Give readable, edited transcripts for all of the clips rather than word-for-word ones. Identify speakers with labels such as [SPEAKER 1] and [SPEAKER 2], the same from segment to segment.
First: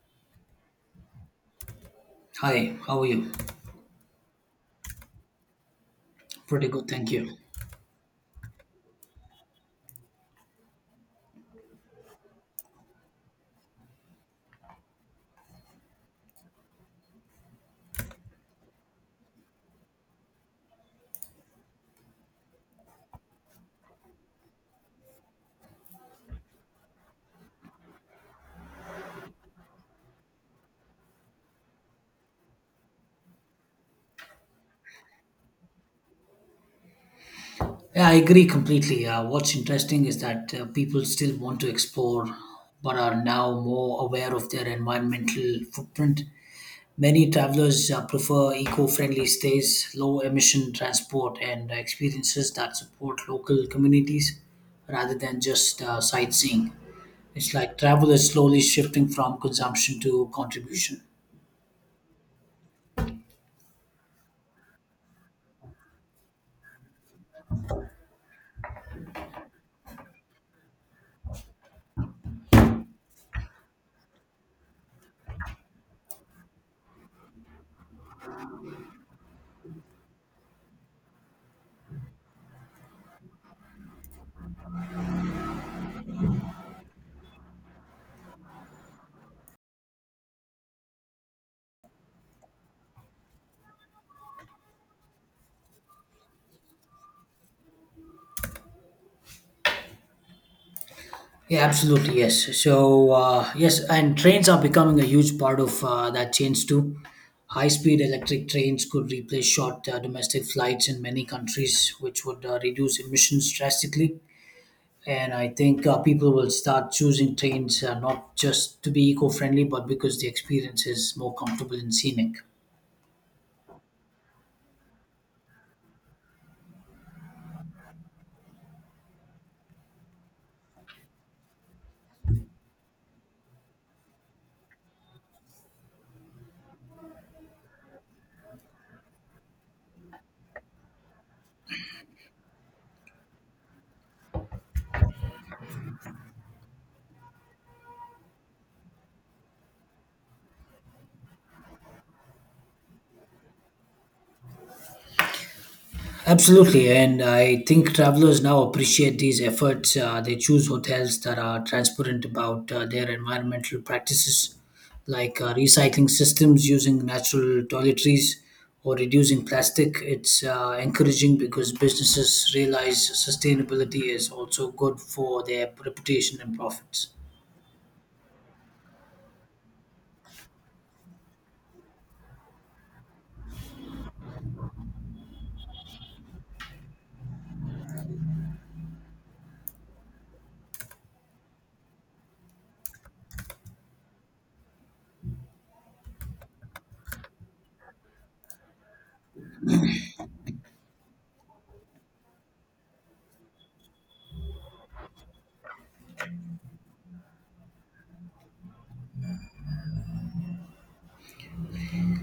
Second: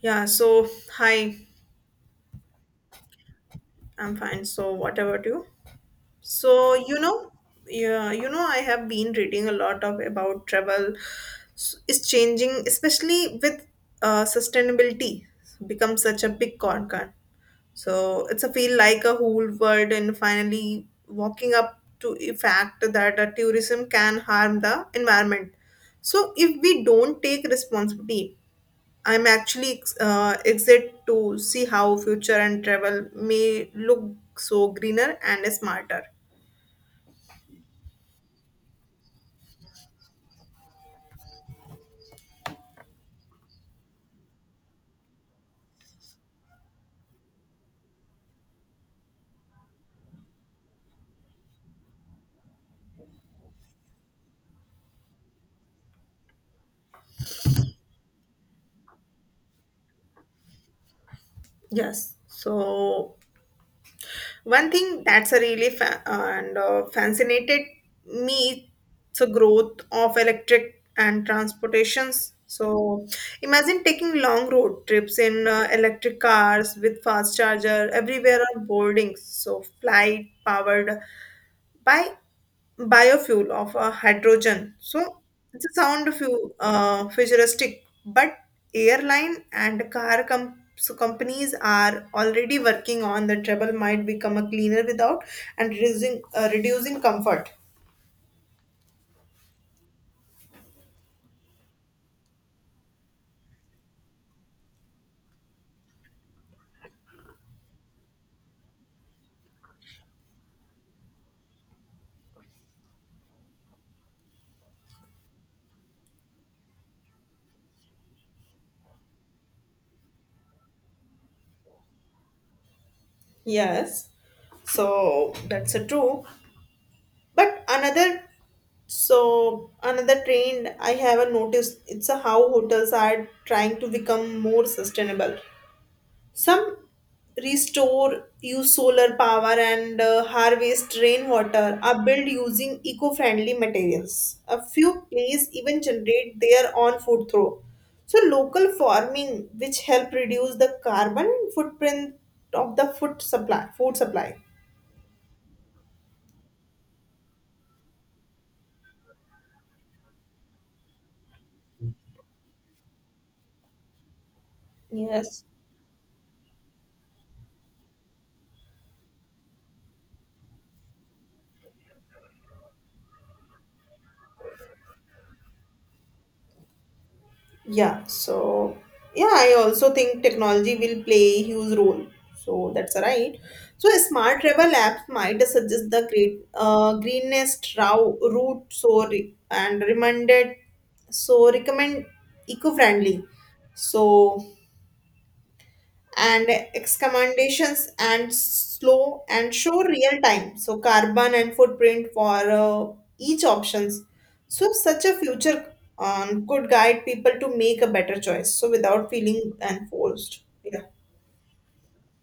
[SPEAKER 1] Yeah, so hi,
[SPEAKER 2] Hi, how are you?
[SPEAKER 1] I'm fine. So what about you?
[SPEAKER 2] Pretty
[SPEAKER 1] So
[SPEAKER 2] good, thank you.
[SPEAKER 1] yeah, I have been reading a lot of about travel. It's changing, especially with sustainability become such a big concern. So it's a feel like a whole world and finally walking up to a fact that a tourism can harm the environment. So if we don't take responsibility, I'm actually excited to see how future and travel may look so greener and smarter.
[SPEAKER 2] Yeah, I agree completely. What's interesting is that people still want to explore but are now more aware of their environmental footprint. Many travelers prefer eco friendly stays, low emission transport, and experiences that support local communities rather than just sightseeing. It's like travel is slowly shifting from consumption to contribution.
[SPEAKER 1] Yes. So one thing that's a really fa- and fascinated me is the growth of electric and transportations. So imagine taking long road trips in electric cars with fast charger everywhere on boardings. So flight powered by biofuel of hydrogen. So it's a sound few futuristic, but airline and car companies are already working on the travel might become a cleaner without and reducing comfort.
[SPEAKER 2] Yeah, absolutely. Yes. So, yes, and trains are becoming a huge part of that change too. High speed electric trains could replace short domestic flights in many countries, which would reduce emissions drastically. And I think people will start choosing trains, not just to be eco friendly, but because the experience is more comfortable and scenic.
[SPEAKER 1] Yes, so that's a true. But another trend I haven't noticed it's a how hotels are trying to become more sustainable. Some restore, use solar power and harvest rainwater are built using eco-friendly materials. A few places even generate their own food through. So local farming, which help reduce the carbon footprint of the food supply.
[SPEAKER 2] Absolutely, and I think travelers now appreciate these efforts. They choose hotels that are transparent about their environmental practices, like
[SPEAKER 1] Yes.
[SPEAKER 2] recycling systems, using natural toiletries, or reducing plastic. It's encouraging because businesses realize sustainability is also good for their reputation and profits.
[SPEAKER 1] Yeah, so yeah, I also think technology will play a huge role. So that's right. So a smart travel apps might suggest the great greenest route. So recommend eco-friendly. So and excommendations and slow and show real time so carbon and footprint for each options so such a future could guide people to make a better choice so without feeling enforced, yeah.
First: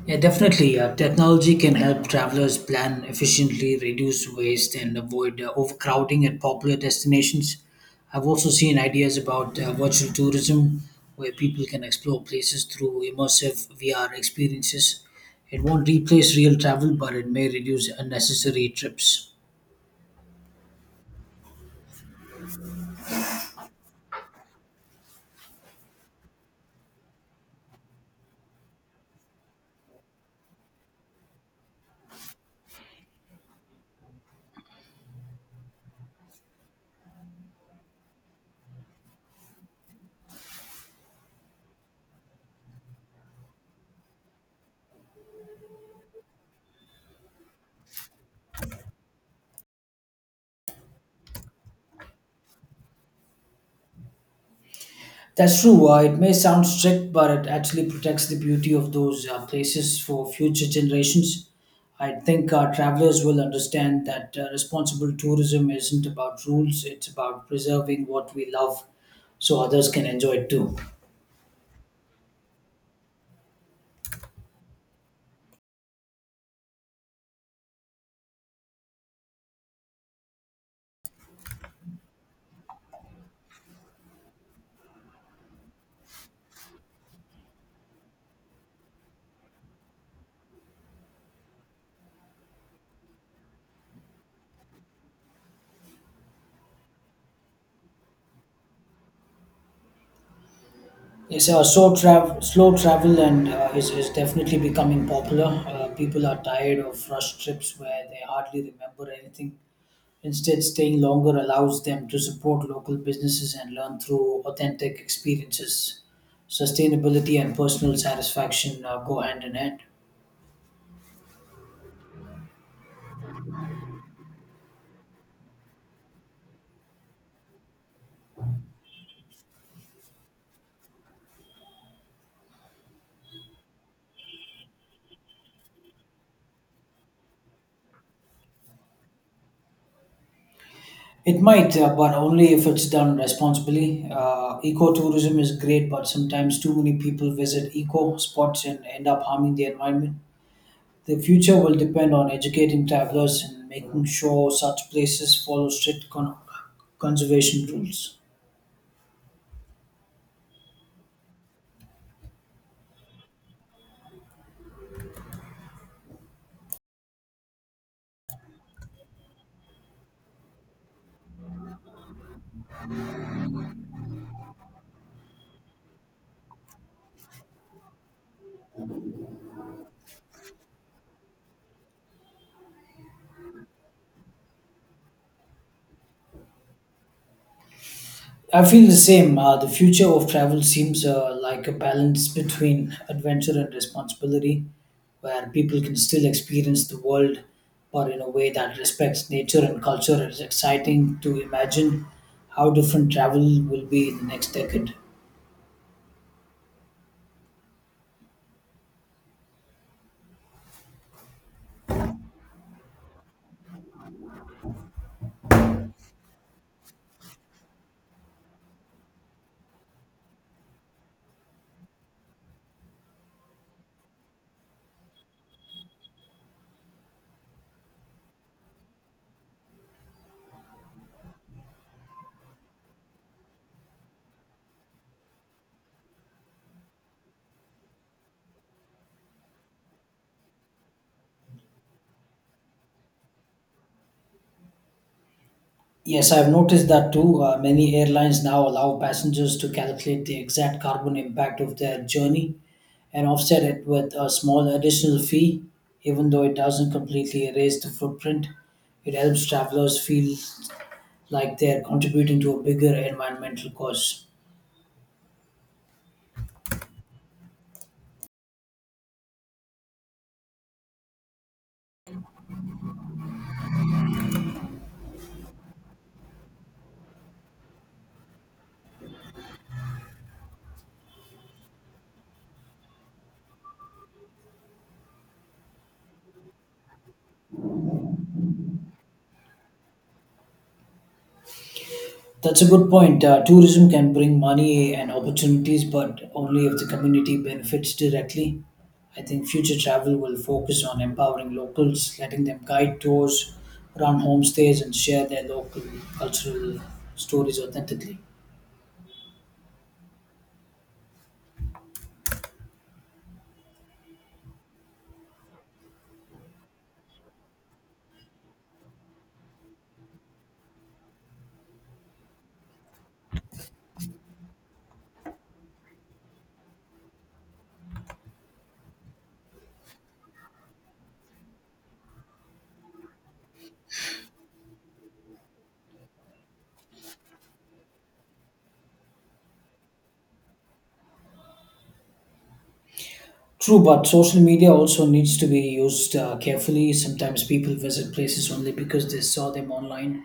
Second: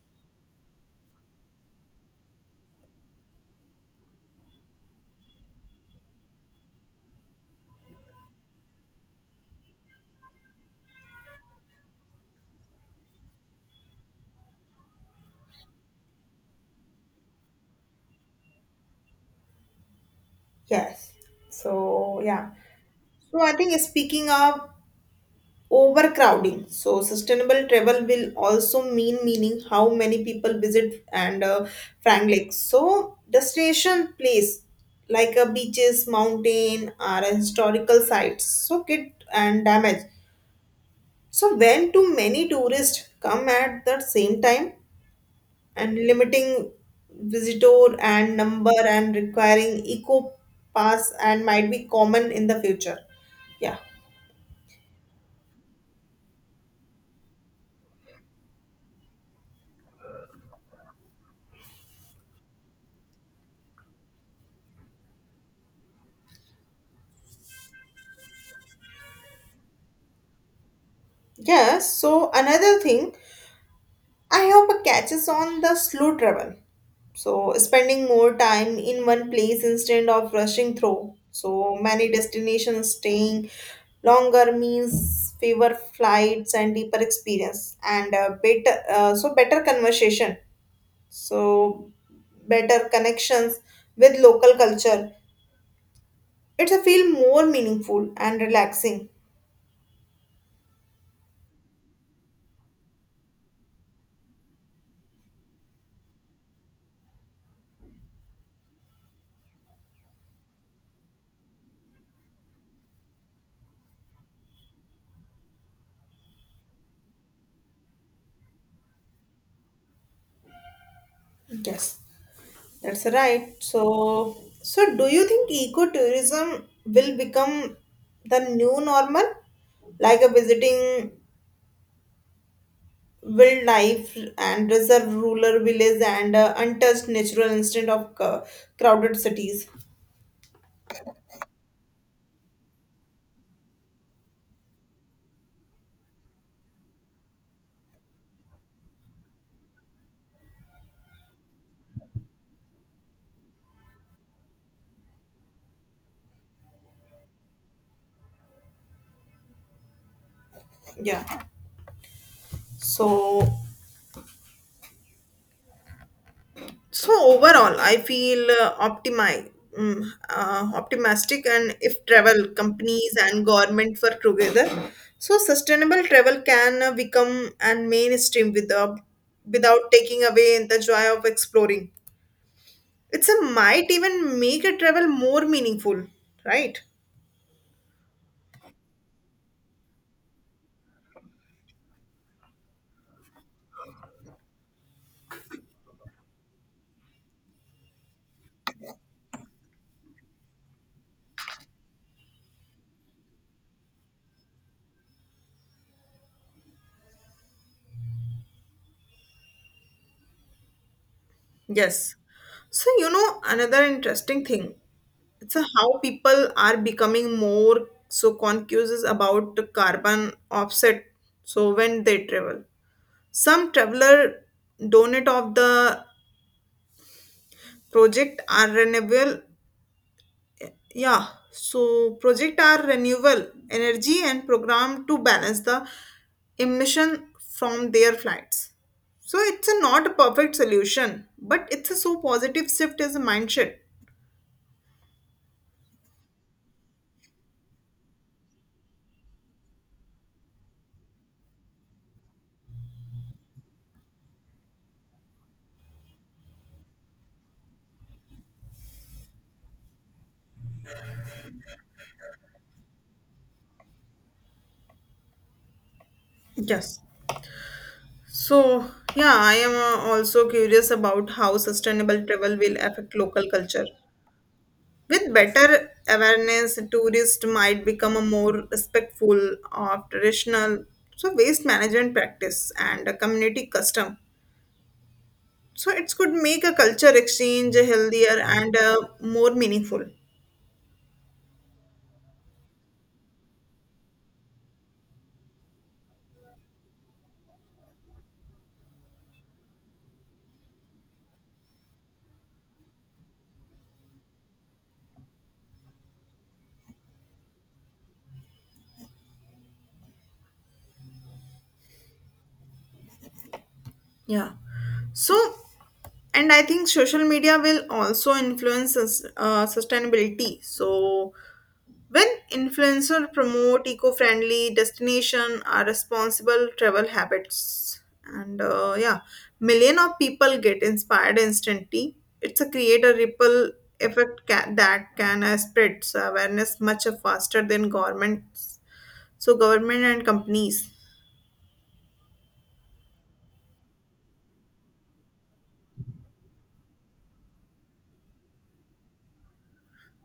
[SPEAKER 2] Yeah, definitely. Technology can help travelers plan efficiently, reduce waste, and avoid overcrowding at popular destinations. I've also seen ideas about virtual tourism, where people can explore places through immersive VR experiences. It won't replace real travel, but it may reduce unnecessary trips.
[SPEAKER 1] Yes. So yeah. So I think speaking of overcrowding, so sustainable travel will also mean meaning how many people visit and frankly so destination place like a beaches mountain or a historical sites so get and damage so when too many tourists come at the same time and limiting visitor and number and requiring eco pass and might be common in the future, yeah.
[SPEAKER 2] That's true. It may sound strict, but it actually protects the beauty of those places for future generations. I think travelers will understand that responsible tourism isn't about rules, it's about preserving what we love so others can enjoy it too.
[SPEAKER 1] Yes. So another thing I hope it catches on the slow travel. So, spending more time in one place instead of rushing through. So, many destinations staying longer means fewer flights and deeper experience and better so better conversation so better connections with local culture. It's a feel more meaningful and relaxing.
[SPEAKER 2] Yes, so slow travel and is definitely becoming popular. People are tired of rushed trips where they hardly remember anything. Instead, staying longer allows them to support local businesses and learn through authentic experiences. Sustainability and personal satisfaction go hand in hand.
[SPEAKER 1] Yes. That's right. So do you think ecotourism will become the new normal, like a visiting wildlife and reserve rural villages and untouched natural instead of crowded cities?
[SPEAKER 2] It might, but only if it's done responsibly. Ecotourism is great, but sometimes too many people visit eco spots and end up harming the environment. The future will depend on educating travelers and making sure such places follow strict conservation rules.
[SPEAKER 1] Yeah. So So overall, I feel optimistic, and if travel companies and government work together, so sustainable travel can become an mainstream without taking away the joy of exploring. It's a might even make a travel more meaningful, right?
[SPEAKER 2] I feel the same. The future of travel seems like a balance between adventure and responsibility, where people can still experience the world, but in a way that respects nature and culture. It's exciting to imagine how different travel will be in the next decade.
[SPEAKER 1] Yes. So, another interesting thing, it's a how people are becoming more so conscious about the carbon offset. So when they travel, some traveler donate of the project are renewable. Yeah. So project are renewable energy and program to balance the emission from their flights. So it's a not a perfect solution, but it's a so positive shift as a mindset.
[SPEAKER 2] Yes, I've noticed that too. Many airlines now allow passengers to calculate the exact carbon impact of their journey and offset it with a small additional fee, even though it doesn't completely erase the footprint. It helps travelers feel like they're contributing to a bigger environmental cause.
[SPEAKER 1] Yes. So, yeah, I am also curious about how sustainable travel will affect local culture. With better awareness, tourists might become a more respectful of traditional so waste management practice and a community custom. So it could make a culture exchange healthier and more meaningful.
[SPEAKER 2] That's a good point. Tourism can bring money and opportunities, but only if the community benefits directly. I think future travel will focus on empowering locals, letting them guide tours, run homestays, and share their local cultural stories authentically.
[SPEAKER 1] Yeah. So, and I think social media will also influence sustainability. So, when influencers promote eco-friendly destination or responsible travel habits, and yeah, million of people get inspired instantly. It's a create a ripple that can spread awareness much faster than governments. So, government and companies.
[SPEAKER 2] True, but social media also needs to be used carefully. Sometimes people visit places only because they saw them online,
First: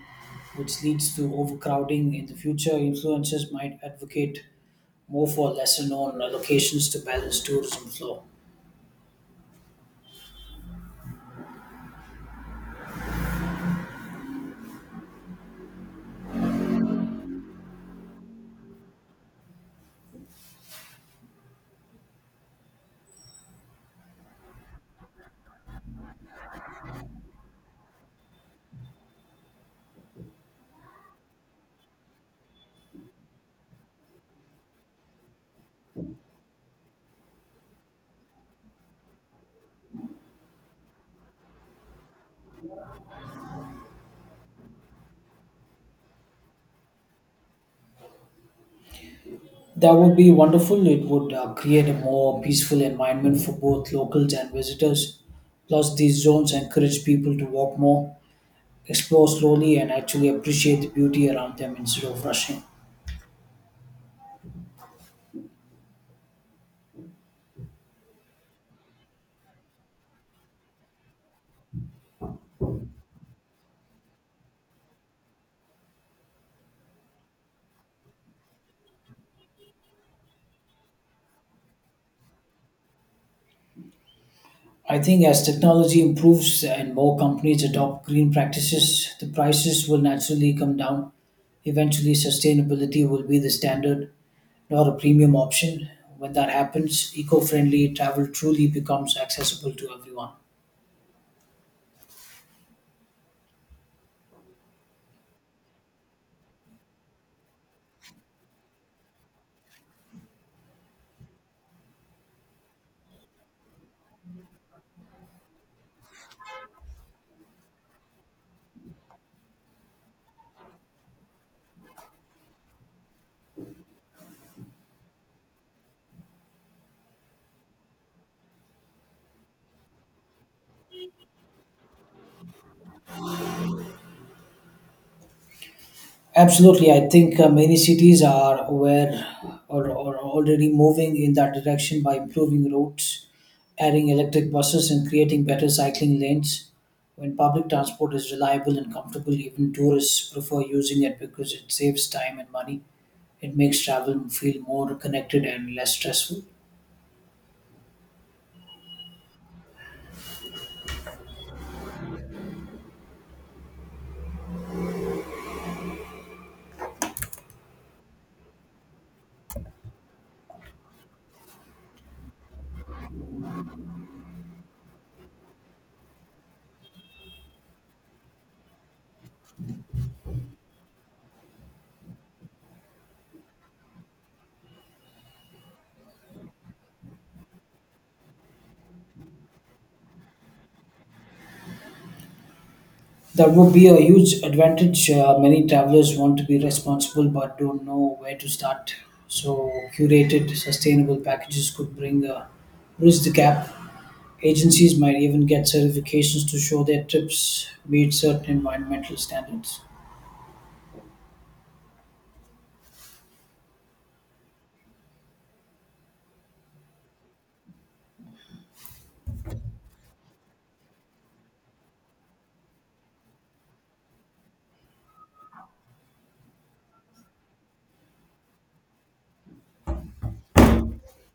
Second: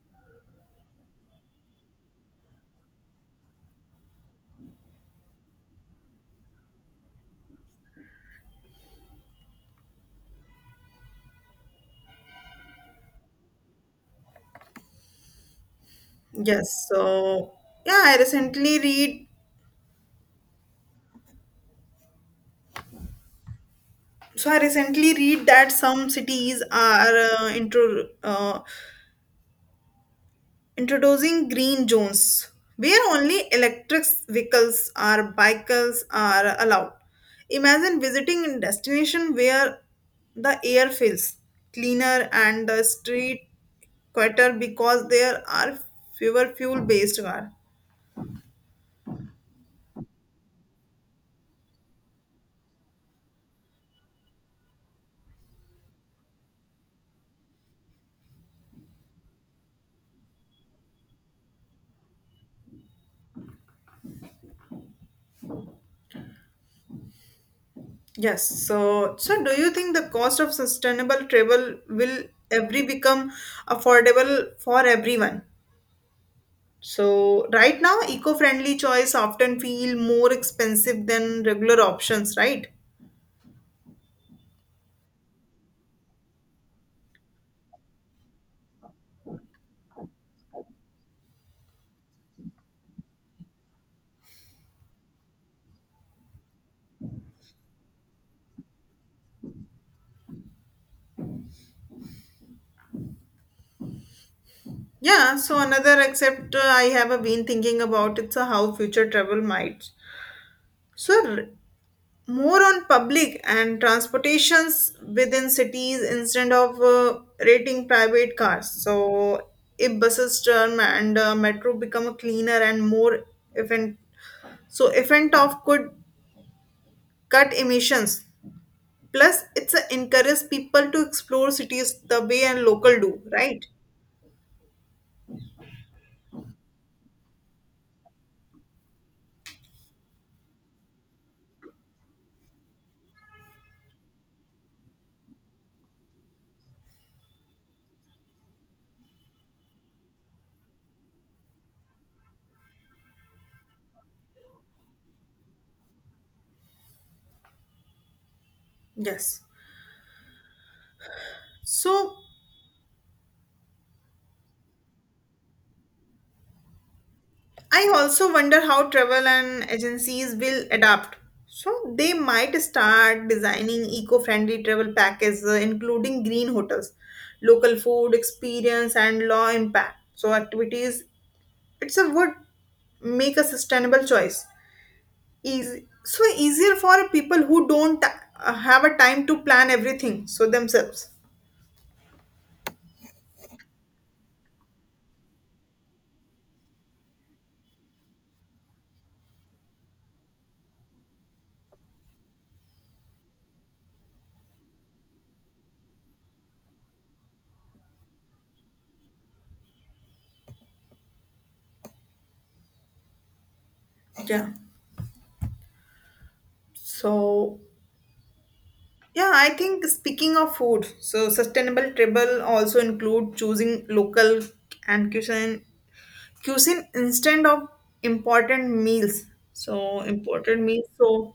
[SPEAKER 2] which leads to overcrowding in the future. Influencers might advocate move for lesser known locations to balance tourism flow.
[SPEAKER 1] Yes. So, yeah, I recently read So I recently read that some cities are introducing green zones where only electric vehicles or bicycles are allowed. Imagine visiting a destination where the air feels cleaner and the street quieter because there are fewer fuel-based cars.
[SPEAKER 2] That would be wonderful. It would create a more peaceful environment for both locals and visitors. Plus, these zones encourage people to walk more, explore slowly, and actually appreciate the beauty around them instead of rushing.
[SPEAKER 1] Yes, so do you think the cost of sustainable travel will every become affordable for everyone? So right now, eco-friendly choice often feel more expensive than regular options, right?
[SPEAKER 2] I think as technology improves and more companies adopt green practices, the prices will naturally come down. Eventually, sustainability will be the standard or a premium option. When that happens, eco friendly travel truly becomes accessible to everyone.
[SPEAKER 1] Yeah, so another except I have been thinking about it's how future travel might. So more on public and transportations within cities instead of rating private cars. So if buses term and metro become a cleaner and more efficient, so effect of could cut emissions. Plus, it's a encourage people to explore cities the way and local do, right?
[SPEAKER 2] Absolutely. I think many cities are aware or already moving in that direction by improving routes, adding electric buses, and creating better cycling lanes. When public transport is reliable and comfortable, even tourists prefer using it because it saves time and money. It makes travel feel more connected and less stressful.
[SPEAKER 1] Yes. So I also wonder how travel and agencies will adapt. So they might start designing eco-friendly travel packages, including green hotels, local food experience, and law impact. So activities. It's a would make a sustainable choice. Easy, so easier for people who don't have a time to plan everything so themselves.
[SPEAKER 2] That would be a huge advantage. Many travelers want to be responsible but don't know where to start. So, curated, sustainable packages could bring bridge the gap. Agencies might even get certifications to show their trips meet certain environmental standards.
[SPEAKER 1] Yeah. So, yeah, I think speaking of food, so sustainable travel also include choosing local and cuisine instead of important meals. So important meals. So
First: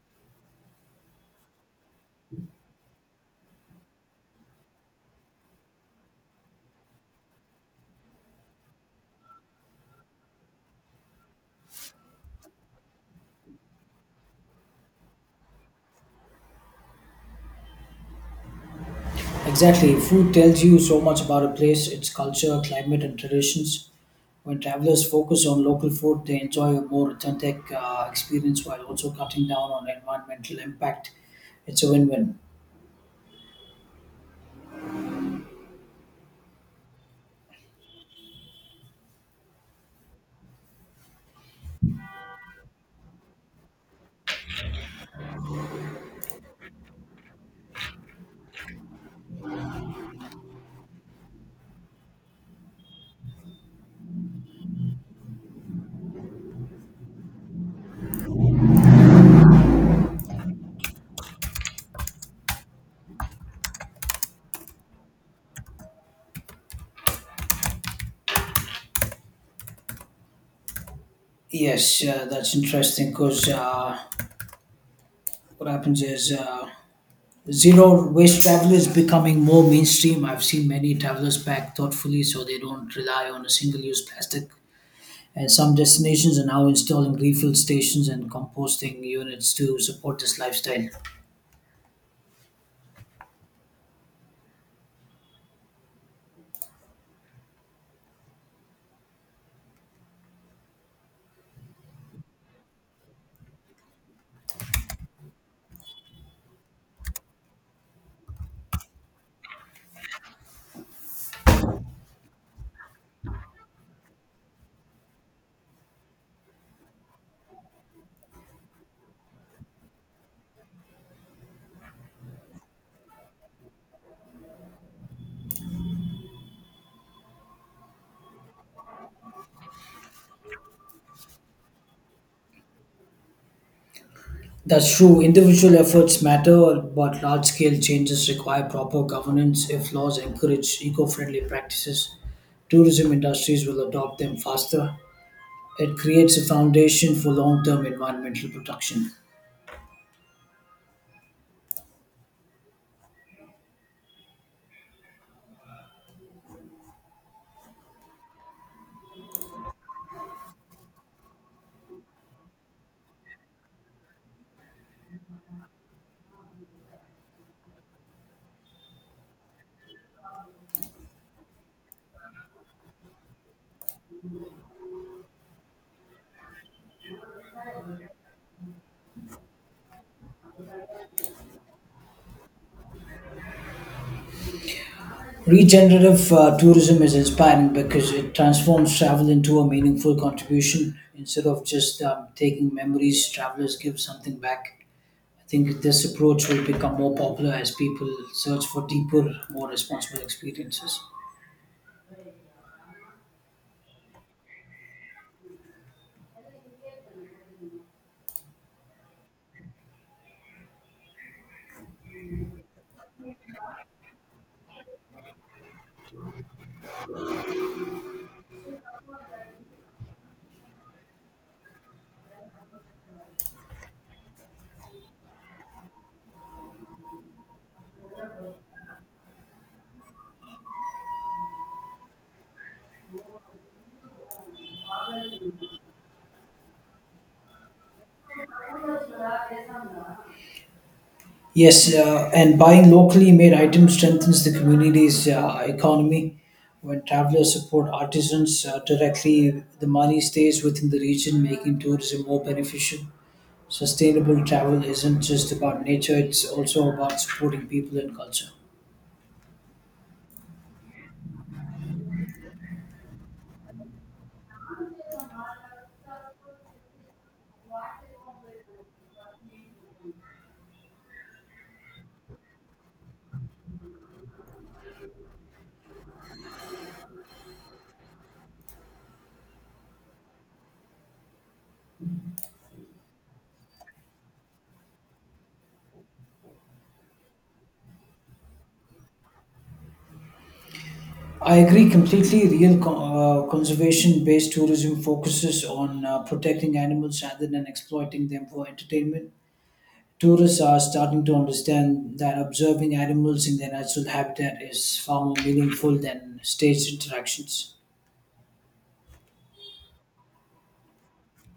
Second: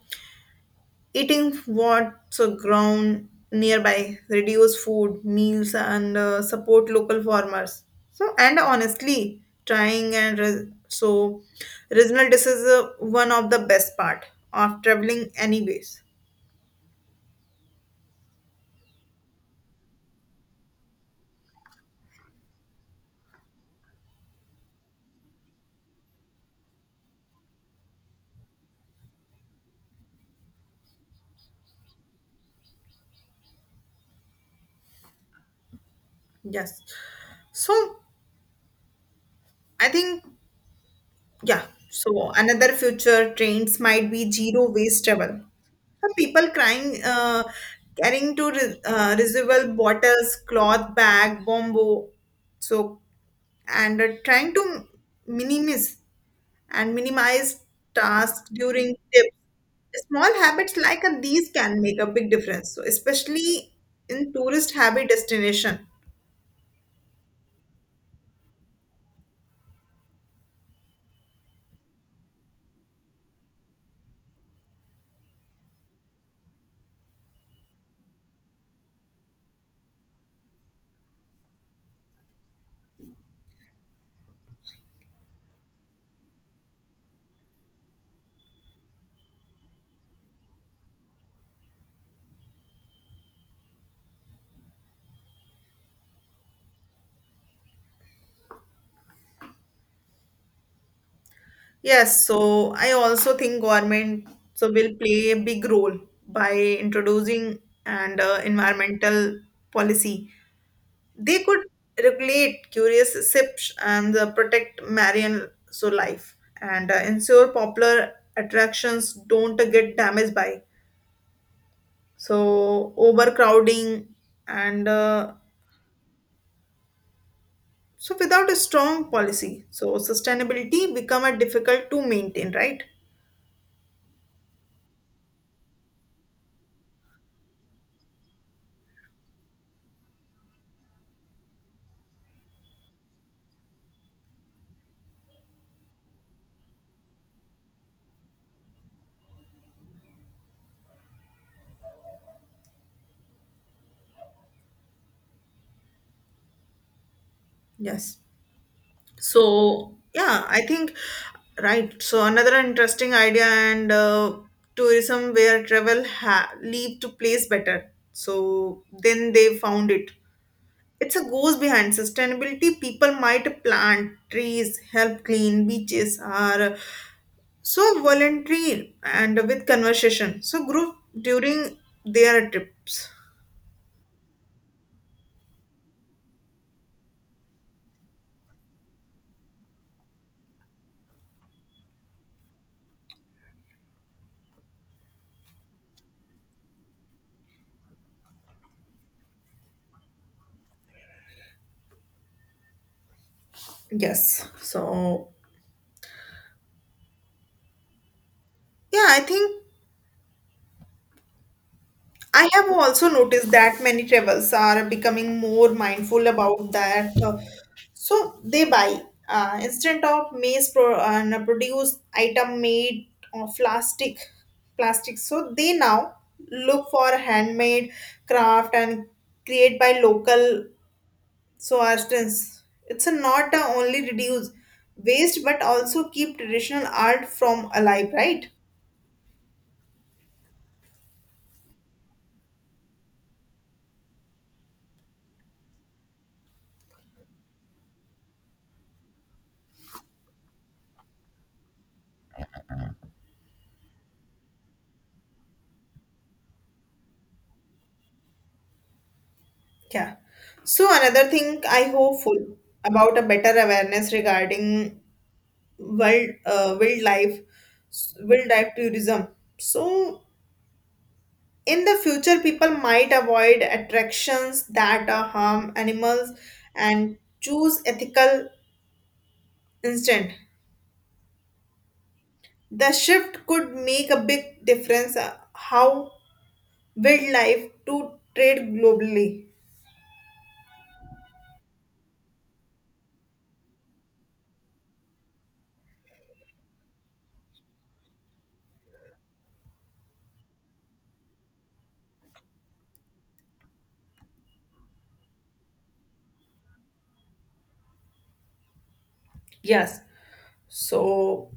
[SPEAKER 1] eating what so grown nearby, reduce food meals and support local farmers. So and honestly, trying and regional dishes is one of the best part of traveling anyways.
[SPEAKER 2] Exactly, food tells you so much about a place, its culture, climate, and traditions. When travelers focus on local food, they enjoy a more authentic experience while also cutting down on environmental impact. It's a win win.
[SPEAKER 1] Yes. So I think, yeah. So another future trends might be zero waste travel. Some people carrying to reusable bottles, cloth bag, bombo. So and trying to minimize minimize tasks during tips. Small habits like these can make a big difference. So especially in tourist heavy destination.
[SPEAKER 2] Yes, that's interesting because what happens is zero waste travel is becoming more mainstream. I've seen many travelers pack thoughtfully so they don't rely on a single use plastic. And some destinations are now installing refill stations and composting units to support this lifestyle.
[SPEAKER 1] Yes, so I also think government so will play a big role by introducing and environmental policy. They could regulate curious ships and protect marine so life and ensure popular attractions don't get damaged by so overcrowding and so without a strong policy, so sustainability become a difficult to maintain, right?
[SPEAKER 2] That's true. Individual efforts matter, but large scale changes require proper governance. If laws encourage eco friendly practices, tourism industries will adopt them faster. It creates a foundation for long term environmental protection.
[SPEAKER 1] Yes. So, yeah, I think, right. So, another interesting idea and tourism where travel lead to place better. So, then they found it. It's a goes behind sustainability. People might plant trees, help clean beaches, are so voluntary and with conversation. So, group during their trips.
[SPEAKER 2] Regenerative tourism is inspiring because it transforms travel into a meaningful contribution instead of just taking memories, travelers give something back. I think this approach will become more popular as people search for deeper, more responsible experiences.
[SPEAKER 1] Yes. So, yeah, I think I have also noticed that many travelers are becoming more mindful about that. So they buy instead of produce item made of plastic. So they now look for handmade craft and create by local so artisans. It's a not a only reduce waste but also keep traditional art from alive, right?
[SPEAKER 2] Yes, and buying locally made items strengthens the community's economy. When travelers support artisans directly, the money stays within the region, making tourism more beneficial. Sustainable travel isn't just about nature, it's also about supporting people and culture.
[SPEAKER 1] Yeah. So another thing I hopeful about a better awareness regarding wild uh, wildlife wildlife tourism. So in the future, people might avoid attractions that harm animals and choose ethical instant. The shift could make a big difference how wildlife to trade globally.
[SPEAKER 2] I agree completely. Real conservation based tourism focuses on protecting animals rather than exploiting them for entertainment. Tourists are starting to understand that observing animals in their natural habitat is far more meaningful than staged interactions.
[SPEAKER 1] Yes. So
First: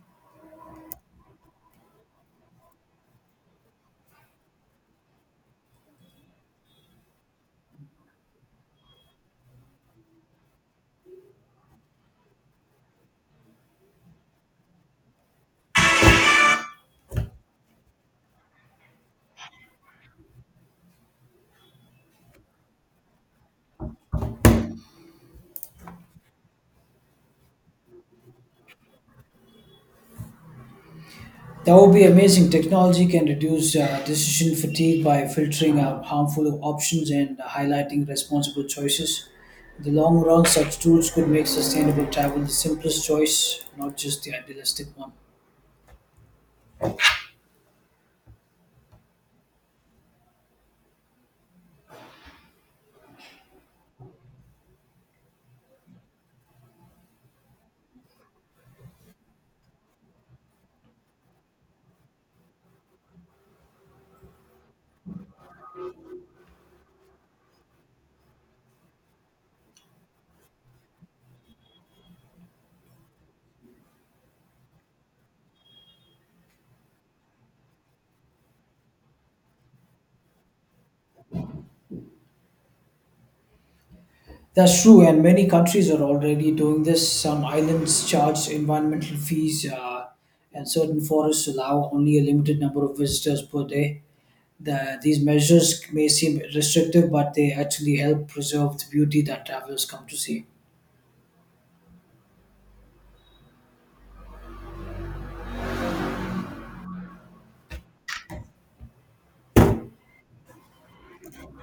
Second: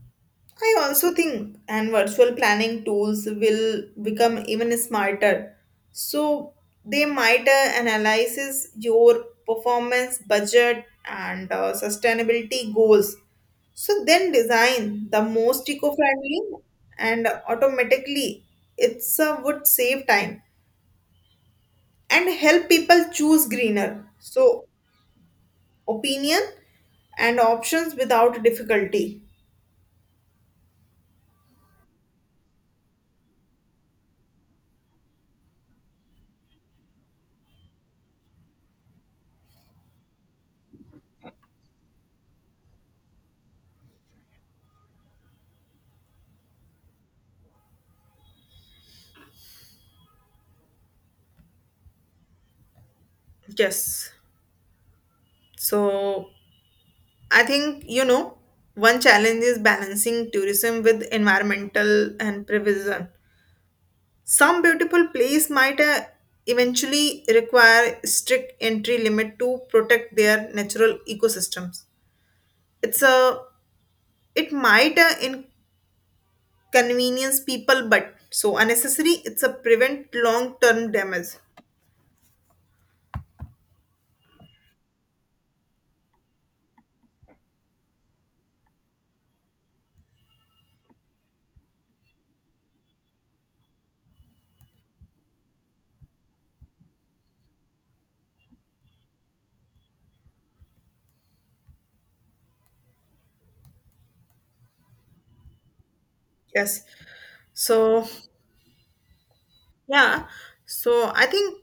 [SPEAKER 1] I also think and virtual planning tools will become even smarter. So they might analyze your performance, budget, and sustainability goals. So then design the most eco-friendly and automatically it's would save time and help people choose greener. So opinion and options without difficulty.
[SPEAKER 2] That would be amazing. Technology can reduce decision fatigue by filtering out harmful options and highlighting responsible choices. In the long run, such tools could make sustainable travel the simplest choice, not just the idealistic one.
[SPEAKER 1] Yes. So I think, one challenge is balancing tourism with environmental and preservation. Some beautiful place might eventually require strict entry limit to protect their natural ecosystems. It's a it might inconvenience people, but so unnecessary. It's a prevent long term damage.
[SPEAKER 2] That's true, and many countries are already doing this. Some islands charge environmental fees, and certain forests allow only a limited number of visitors per day. These measures may seem restrictive, but they actually help preserve the beauty that travelers come to see.
[SPEAKER 1] Yes. So yeah. So I think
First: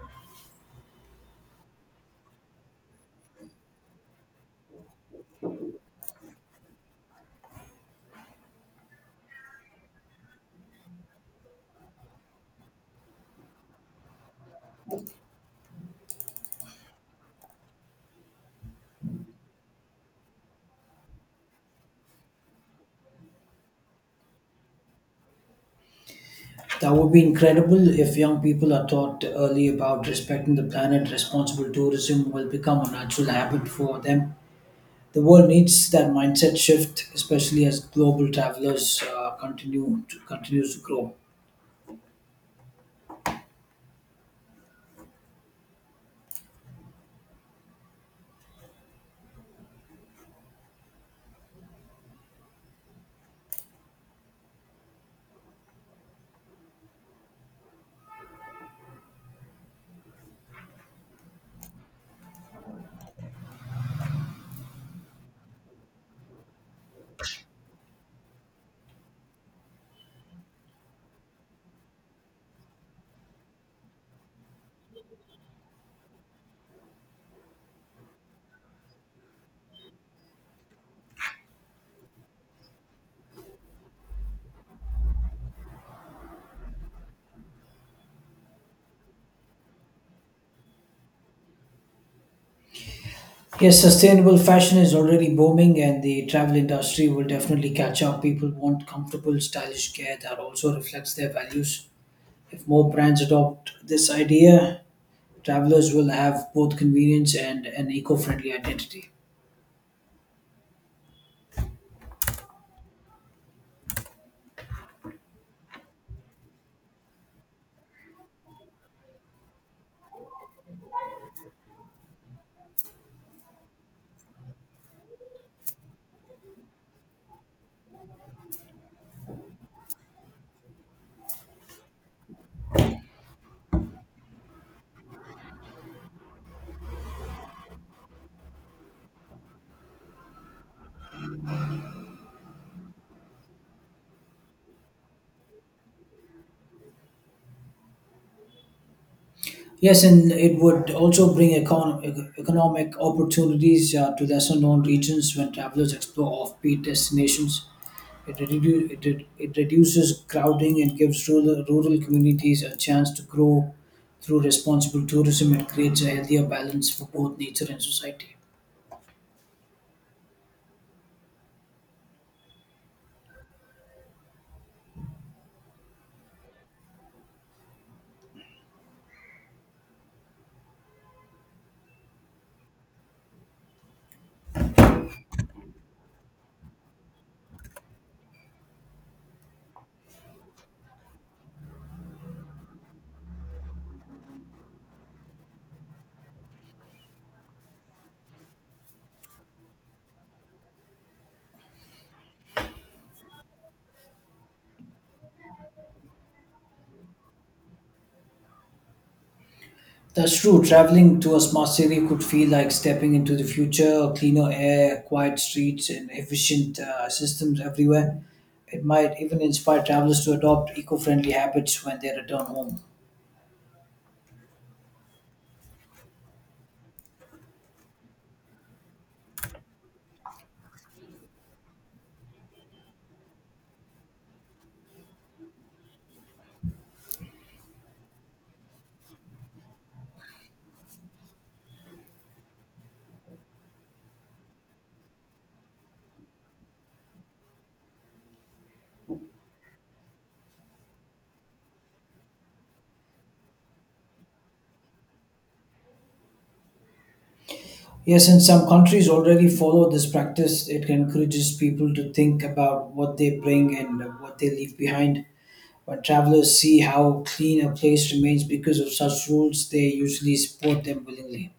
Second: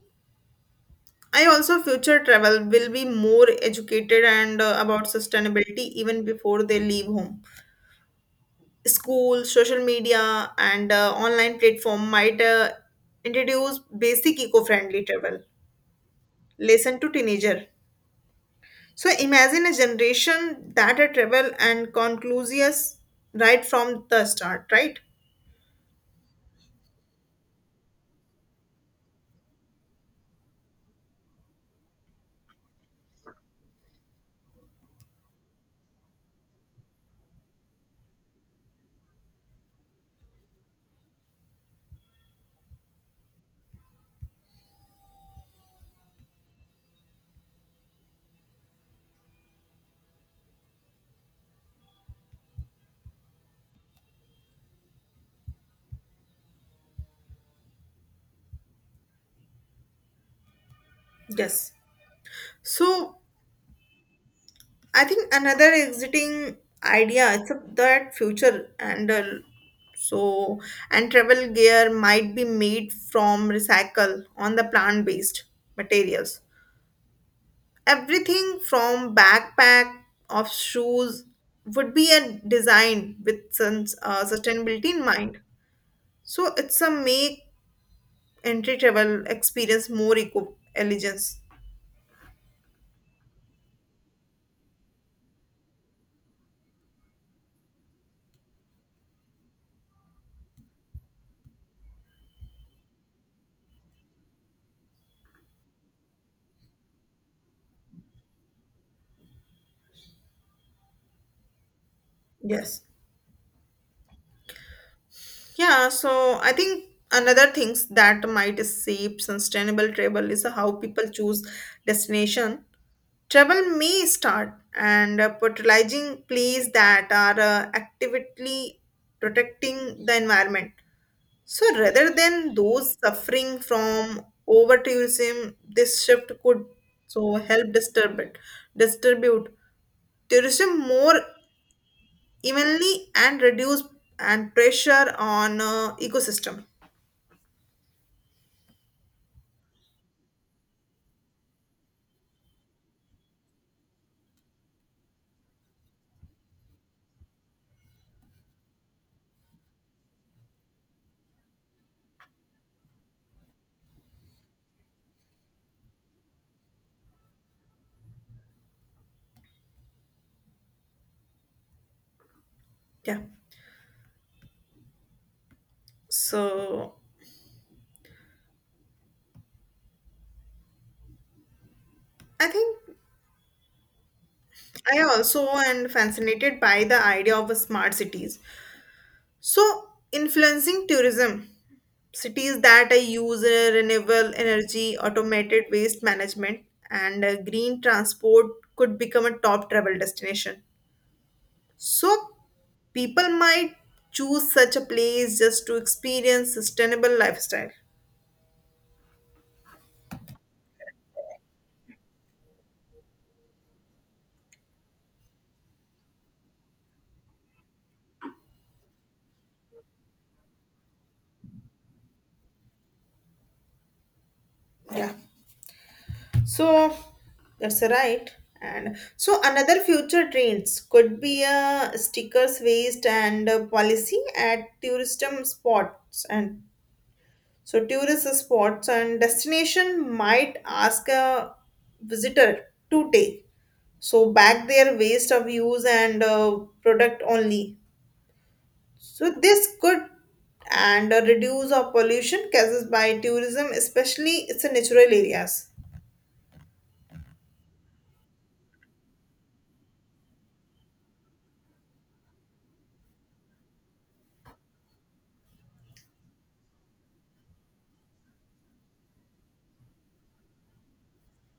[SPEAKER 1] I also future travel will be more educated and about sustainability even before they leave home. School, social media, and online platform might introduce basic eco-friendly travel. Lesson to teenager. So imagine a generation that a travel and conclusious right from the start, right?
[SPEAKER 2] That would be incredible if young people are taught early about respecting the planet. Responsible tourism will become a natural habit for them. The world needs that mindset shift, especially as global travelers continues to grow.
[SPEAKER 1] Yes. So I think another exciting idea is of that future and so and travel gear might be made from recycle on the plant based materials. Everything from backpack of shoes would be a design with some sustainability in mind. So it's a make entry travel experience more eco intelligence.
[SPEAKER 2] Yes, sustainable fashion is already booming, and the travel industry will definitely catch up. People want comfortable, stylish gear that also reflects their values. If more brands adopt this idea, travelers will have both convenience and an eco-friendly identity.
[SPEAKER 1] Yes. Yeah, so I think another things that might shape sustainable travel is how people choose destination. Travel may start and patronizing places that are actively protecting the environment. So rather than those suffering from over tourism, this shift could so help distribute tourism more evenly and reduce and pressure on ecosystem.
[SPEAKER 2] Yes, and it would also bring economic opportunities to lesser known regions when travelers explore offbeat destinations. It reduces crowding and gives rural communities a chance to grow through responsible tourism and creates a healthier balance for both nature and society.
[SPEAKER 1] Yeah. So I think I also am fascinated by the idea of a smart cities. So influencing tourism, cities that I use renewable energy, automated waste management, and green transport could become a top travel destination. So people might choose such a place just to experience sustainable lifestyle.
[SPEAKER 2] That's true. Traveling to a smart city could feel like stepping into the future. Cleaner air, quiet streets, and efficient systems everywhere. It might even inspire travelers to adopt eco friendly habits when they return home.
[SPEAKER 1] Yeah. So that's right. And so another future trends could be a stickers waste and policy at tourism spots and so tourist spots and destination might ask a visitor to take so back their waste of use and product only. So this could and reduce of pollution causes by tourism, especially it's in natural areas.
[SPEAKER 2] Yes, and some countries already follow this practice. It encourages people to think about what they bring and what they leave behind. When travelers see how clean a place remains because of such rules, they usually support them willingly.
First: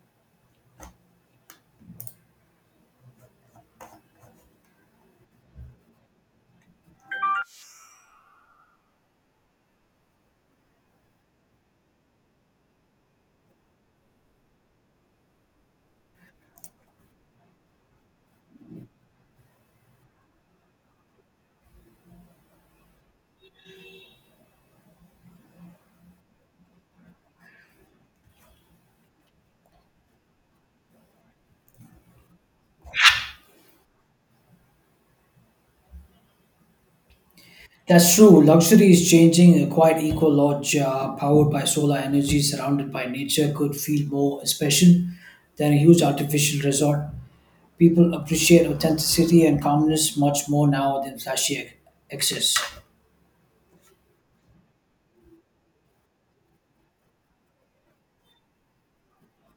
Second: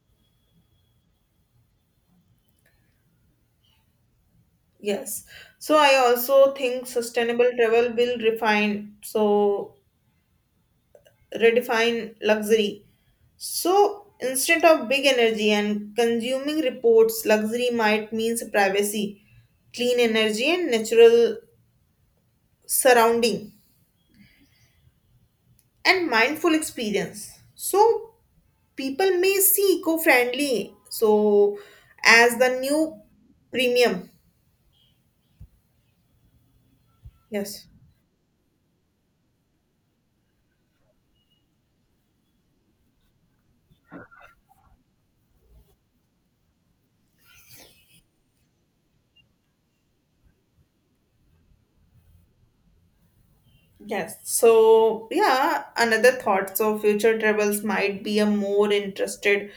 [SPEAKER 1] Yes. So I also think sustainable travel will refine, so redefine luxury. So instead of big energy and consuming reports, luxury might means privacy, clean energy and natural surrounding and mindful experience. So people may see eco-friendly so as the new premium. Yes.
[SPEAKER 2] That's true. Luxury is changing. A quiet eco lodge powered by solar energy, surrounded by nature, could feel more special than a huge artificial resort. People appreciate authenticity and calmness much more now than flashy excess.
[SPEAKER 1] Yes. So, yeah, another thought. So, future travels might be a more interested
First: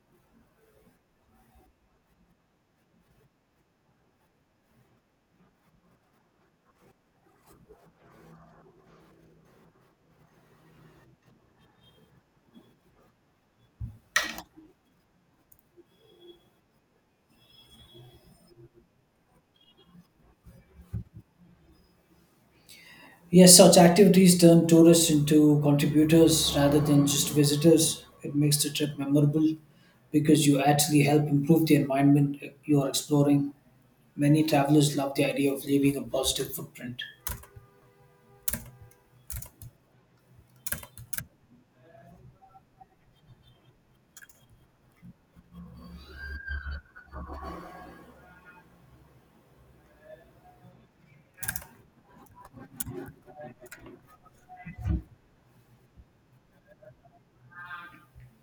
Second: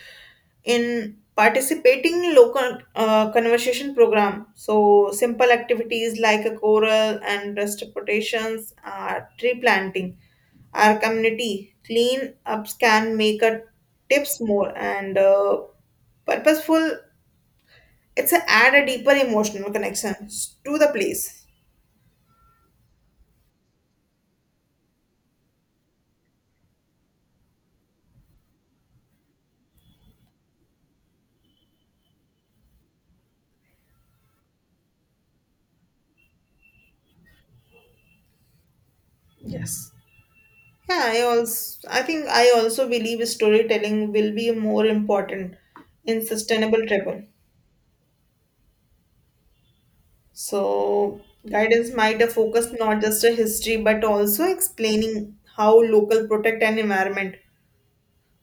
[SPEAKER 1] in participating local conversation program. So, simple activities like a coral and restorations, tree planting, our community clean ups can make a tips more and purposeful. It's a add a deeper emotional connection to the place.
[SPEAKER 2] Yes, such activities turn tourists into contributors rather than just visitors. It makes the trip memorable because you actually help improve the environment you are exploring. Many travelers love the idea of leaving a positive footprint.
[SPEAKER 1] Yes. I think I also believe storytelling will be more important in sustainable travel. So guidance might focus not just a history but also explaining how local protect an environment.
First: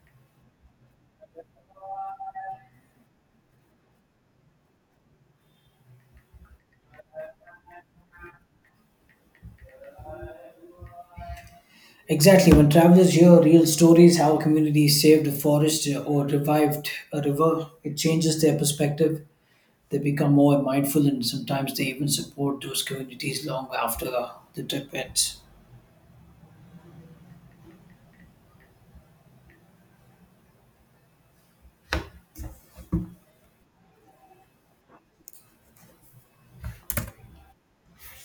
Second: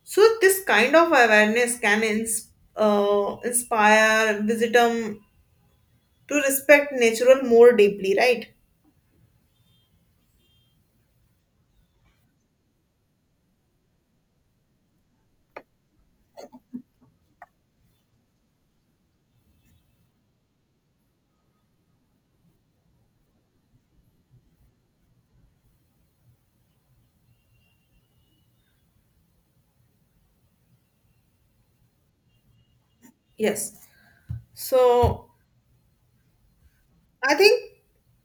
[SPEAKER 1] So this kind of awareness can inspire visitor to respect nature more deeply, right?
[SPEAKER 2] Exactly. When travelers hear real stories, how communities saved a forest or revived a river, it changes their perspective. They become more mindful and sometimes they even support those communities long after the trip ends.
[SPEAKER 1] Yes. So I think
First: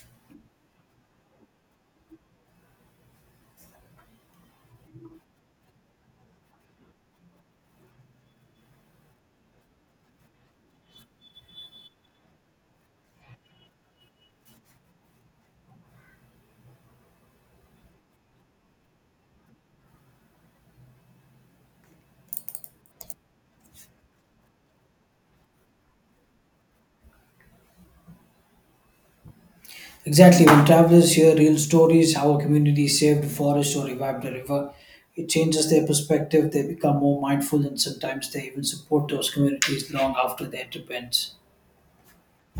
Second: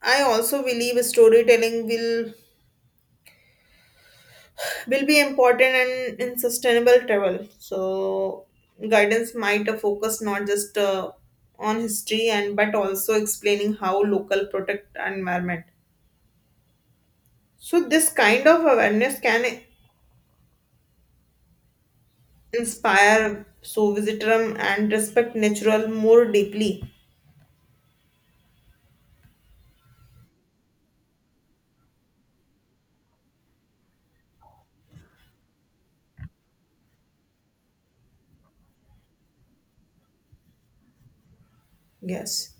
[SPEAKER 1] I also believe storytelling will be important and in sustainable travel so guidance might focus not just on history and but also explaining how local protect environment so this kind of awareness can inspire so visitor and respect natural more deeply.
[SPEAKER 2] Exactly. When travelers hear real stories, how a community saved a forest or revived a river, it changes their perspective. They become more mindful and sometimes they even support those communities long after their trip ends.
[SPEAKER 1] Yes.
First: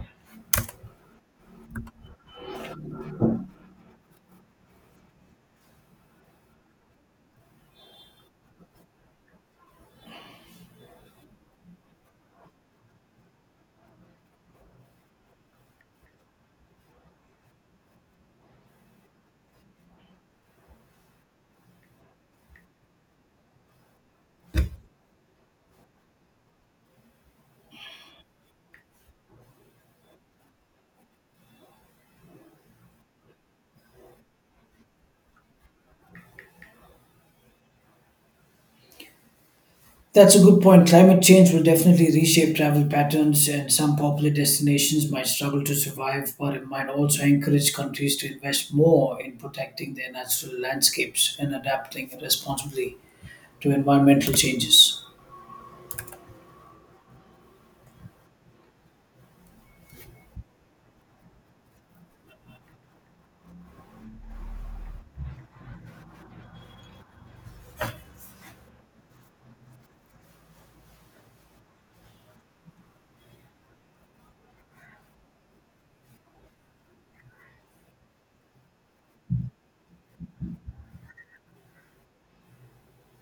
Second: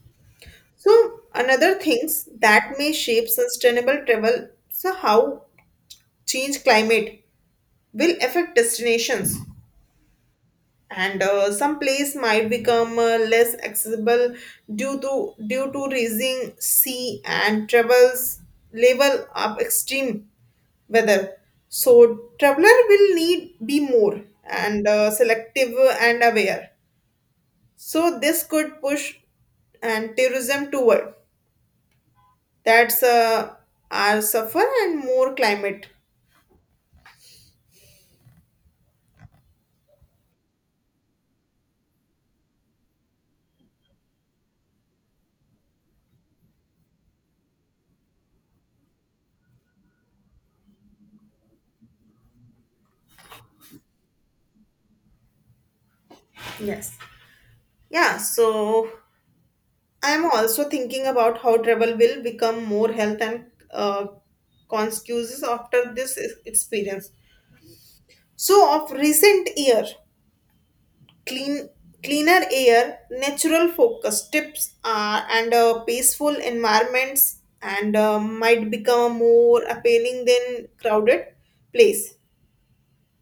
[SPEAKER 1] So another things that may shape sustainable travel so how change climate will affect destinations and some place might become less accessible due to rising sea and travels level of extreme weather. So traveler will need be more and selective and aware. So this could push and tourism toward that's our suffer and more climate.
[SPEAKER 2] That's a good point. Climate change will definitely reshape travel patterns, and some popular destinations might struggle to survive, but it might also encourage countries to invest more in protecting their natural landscapes and adapting responsibly to environmental changes.
[SPEAKER 1] Yes. Yeah. So I'm also thinking about how travel will become more health and uh, conscious after this experience. So, of recent year, clean, cleaner air, natural focus tips, are, and peaceful environments, and might become more appealing than crowded place.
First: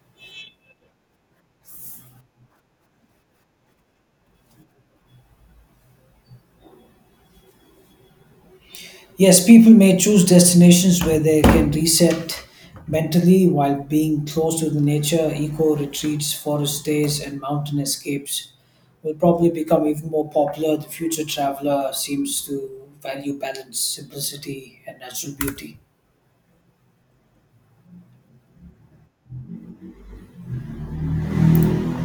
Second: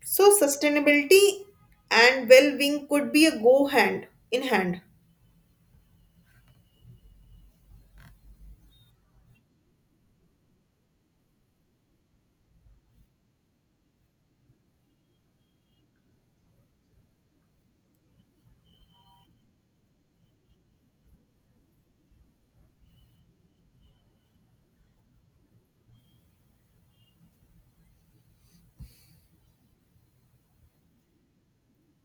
[SPEAKER 1] So, sustainability and well-being could be a go hand in hand.
[SPEAKER 2] Yes, people may choose destinations where they can reset mentally while being close to the nature. Eco retreats, forest stays, and mountain escapes will probably become even more popular. The future traveler seems to value balance, simplicity, and natural beauty.